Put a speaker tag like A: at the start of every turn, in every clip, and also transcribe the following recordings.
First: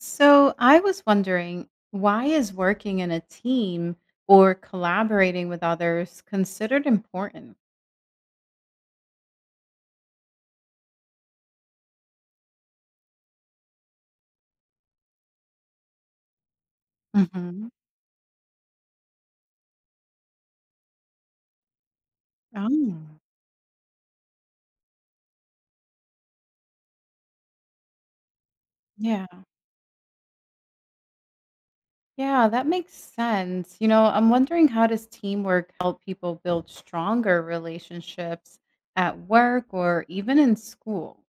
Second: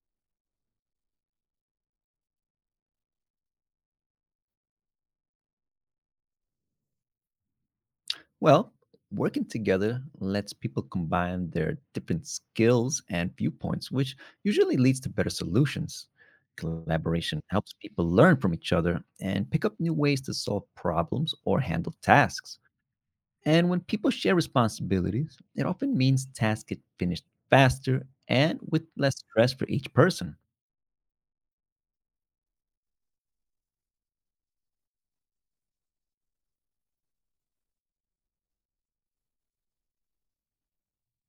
A: So I was wondering, why is working in a team or collaborating with others considered important?
B: Well, working together lets people combine their different skills and viewpoints, which usually leads to better solutions. Collaboration
A: hmm
B: helps people learn from each other and pick up new ways to solve problems or handle tasks.
A: Oh,
B: And when people share responsibilities, it often means tasks get finished faster and with less
A: yeah.
B: stress for each person.
A: Yeah, that makes sense. You know, I'm wondering how does teamwork help people build stronger relationships at work or even in school?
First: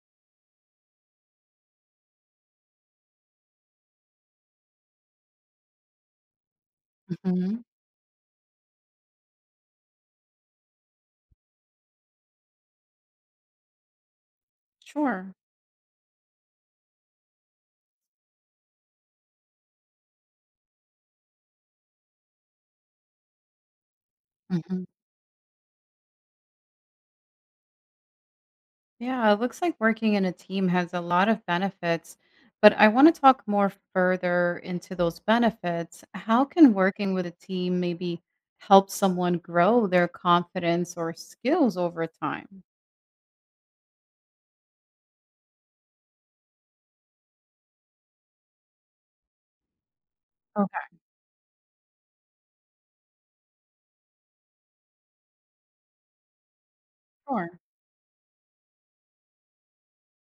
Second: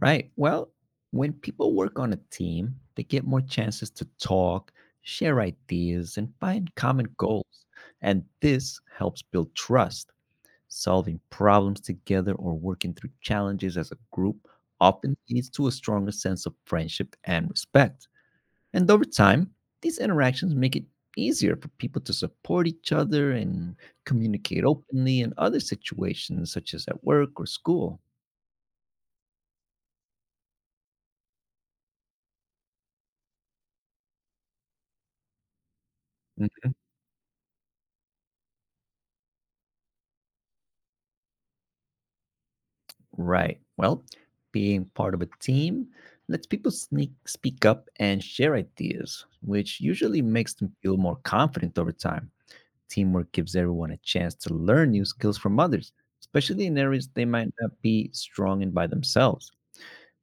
B: Right. Well, when people work on a team, they get more chances to talk, share ideas, and find common
A: hmm
B: goals. And this helps build trust. Solving problems together or working through challenges as a group often
A: Sure.
B: leads to a stronger sense of friendship and respect. And over time, these interactions make it easier for people to support each other and communicate openly in other situations, such as at work or school.
A: Yeah, it looks like working in a team has a lot of benefits, but I want to talk more further into those benefits. How can working with a team maybe help someone grow their confidence or skills over time?
B: Right. Well, being part of a team lets people sneak, speak up and share ideas, which usually makes them
A: Okay.
B: feel more confident over time. Teamwork gives everyone a chance to learn new skills from others, especially in areas they might
A: Sure.
B: not be strong in by themselves,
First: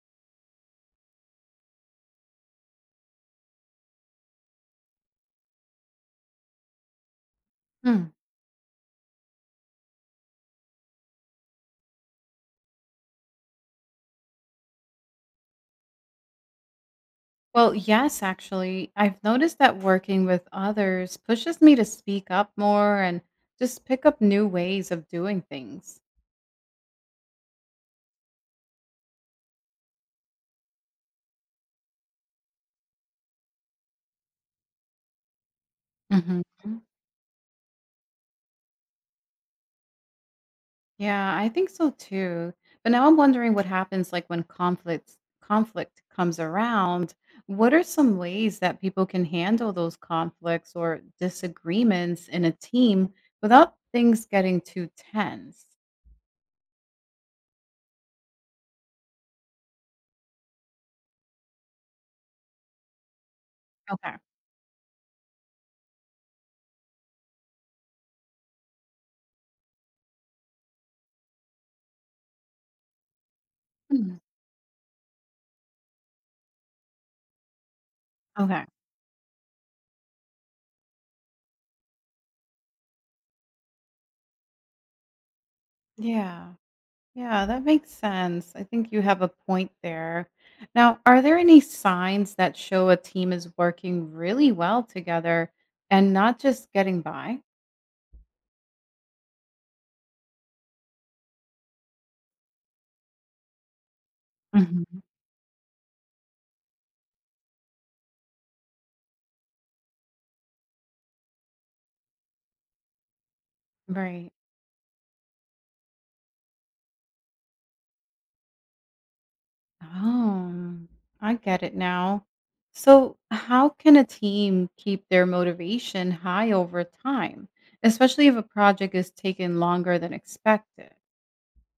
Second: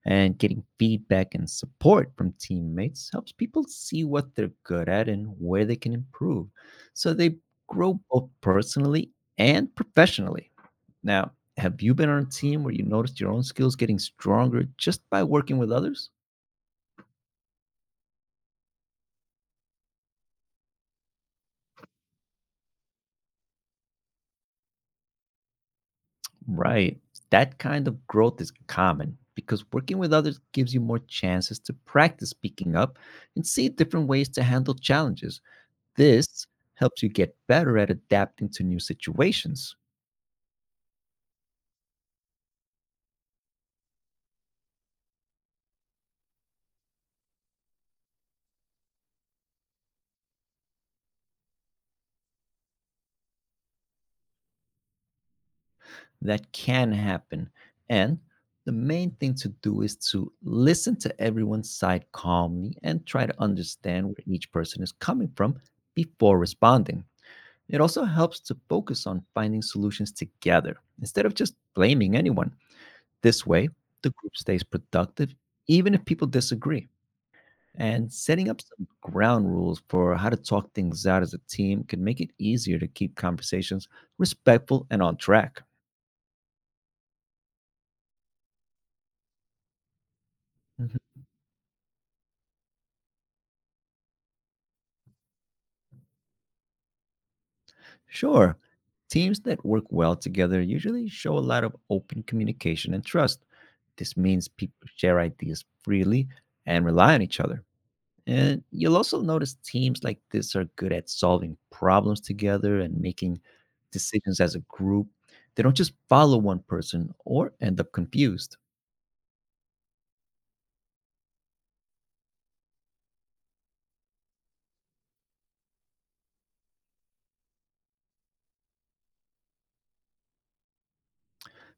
B: and getting feedback and support from teammates helps people see what they're good at and where they can improve so they grow
A: Hmm.
B: both personally and professionally. Now, have you been on a team where you noticed your own skills getting stronger just by working with others?
A: Well, yes, actually, I've noticed that working with others pushes me to speak up more and just pick up new ways of doing things.
B: Right. That kind of growth is common because working with others gives you more chances to practice speaking up and see different ways to handle challenges.
A: Mhm.
B: This helps you get better at adapting to new situations.
A: Yeah, I think so too. But now I'm wondering what happens when conflict comes around. What are some ways that people can handle those conflicts or disagreements in a team without things getting too tense?
B: That can happen. And the main thing to do is to listen to everyone's side calmly and try to understand
A: Okay.
B: where each person is coming from before responding. It also helps to focus on finding solutions together instead of just blaming anyone. This way, the
A: Mhm.
B: group stays productive even if people disagree. And setting up
A: Okay.
B: some ground rules for how to talk things out as a team can make it easier to keep conversations respectful and on track.
A: Yeah. Yeah, that makes sense. I think you have a point there. Now, are there any signs that show a team is working really well together and not just getting by?
B: Sure. Teams that work well together usually show a lot of open communication and trust. This means people
A: Mhm.
B: share ideas freely and rely on each other. And you'll also notice teams like this are good at solving problems together and making
A: Right.
B: decisions as a group. They don't just follow one person or end up confused.
A: Oh, I get it now. So, how can a team keep their motivation high over time, especially if a project is taking longer than expected?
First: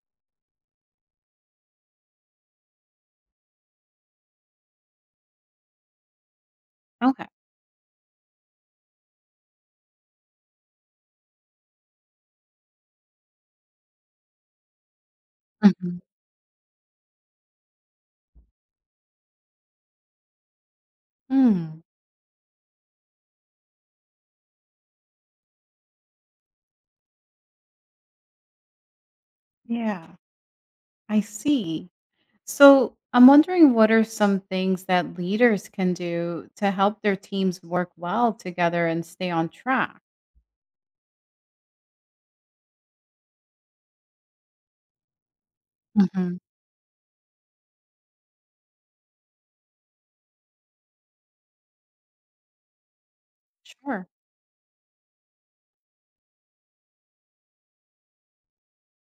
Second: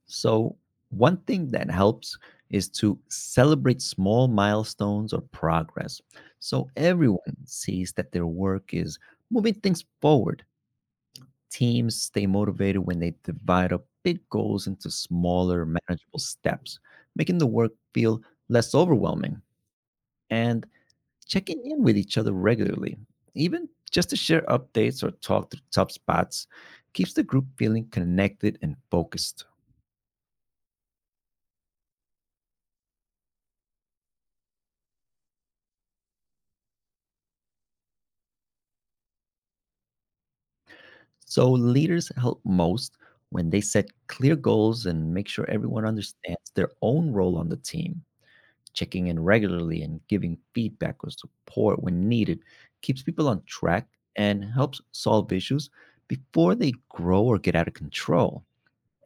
B: So, one thing that helps is to celebrate small milestones or progress so
A: Okay.
B: everyone sees that their work is moving things forward. Teams stay motivated when they divide up big goals into smaller,
A: Mhm.
B: manageable steps, making the work feel less overwhelming. And checking
A: Mm,
B: in with each other regularly, even just to share updates or talk through tough spots, keeps the group feeling connected and focused.
A: yeah, I see. So, I'm wondering what are some things that leaders can do to help their teams work well together and stay on track?
B: So leaders help most when they set clear goals and make sure everyone
A: Mhm.
B: understands their own role on the team. Checking in regularly and giving feedback or support when needed keeps people on track
A: Sure.
B: and helps solve issues before they grow or get out of control.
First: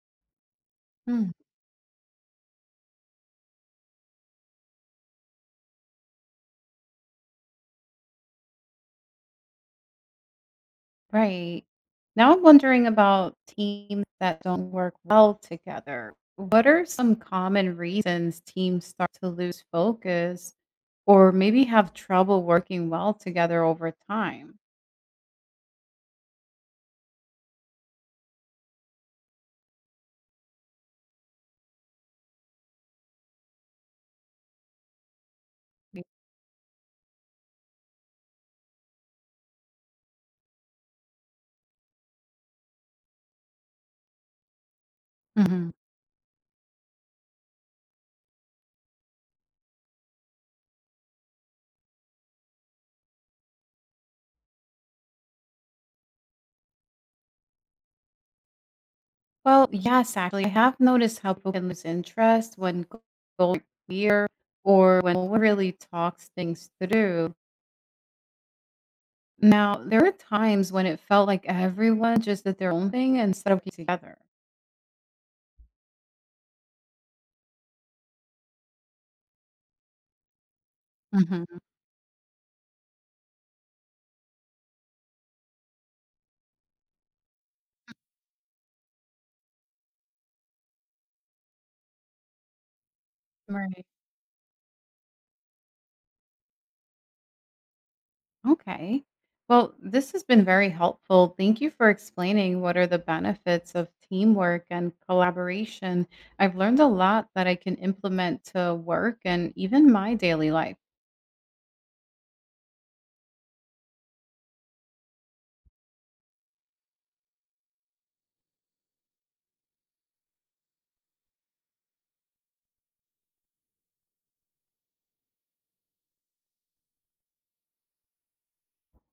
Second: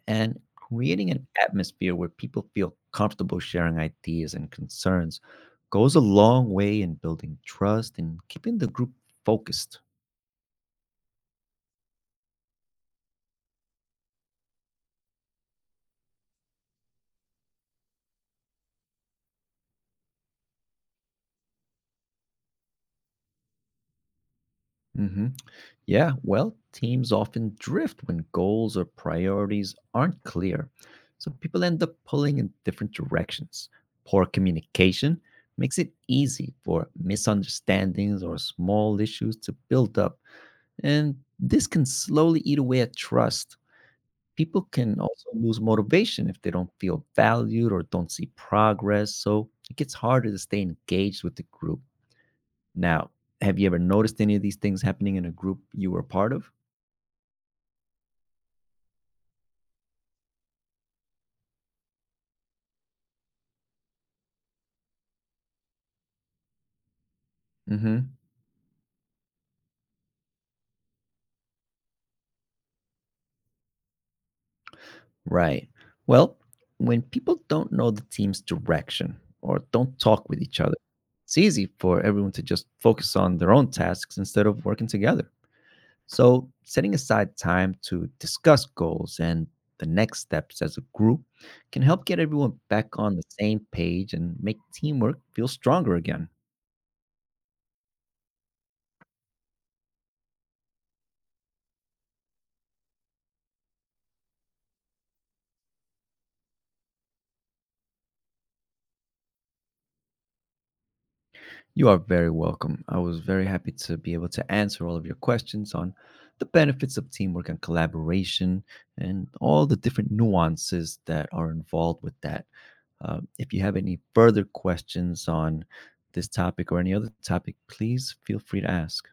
B: And creating an
A: Mm.
B: atmosphere where people feel comfortable sharing ideas and concerns goes a long way in building trust and keeping the group focused.
A: Right. Now I'm wondering about teams that don't work well together. What are some common reasons teams start to lose focus or maybe have trouble working well together over time?
B: Mhm. Yeah, well, teams often drift when goals or priorities aren't clear, so people end up pulling in different directions. Poor communication makes it easy for misunderstandings or small issues to build up, and this can slowly eat away at trust. People can also lose
A: Mhm.
B: motivation if they don't feel valued or don't see progress, so it gets harder to stay engaged with the group. Now, have you ever noticed any of these things happening in a group you were part of?
A: Well, yes, actually, I have noticed how people can lose interest when goals are clear or when no one really talks things through.
B: Mm hmm.
A: Now, there are times when it felt like everyone just did their own thing instead of getting together.
B: Right. Well, when people don't know the team's direction or don't talk with each other, it's
A: Mhm.
B: easy for everyone to just focus on their own tasks instead of working together. So, setting aside time to discuss goals and the next steps as a group can help get everyone back on the same
A: Right.
B: page and make teamwork feel stronger again.
A: Okay. Well, this has been very helpful. Thank you for explaining what are the benefits of teamwork and collaboration. I've learned a lot that I can implement to work and even my daily life.
B: You are very welcome. I was very happy to be able to answer all of your questions on the benefits of teamwork and collaboration and all the different nuances that are involved with that. If you have any further questions on this topic or any other topic, please feel free to ask.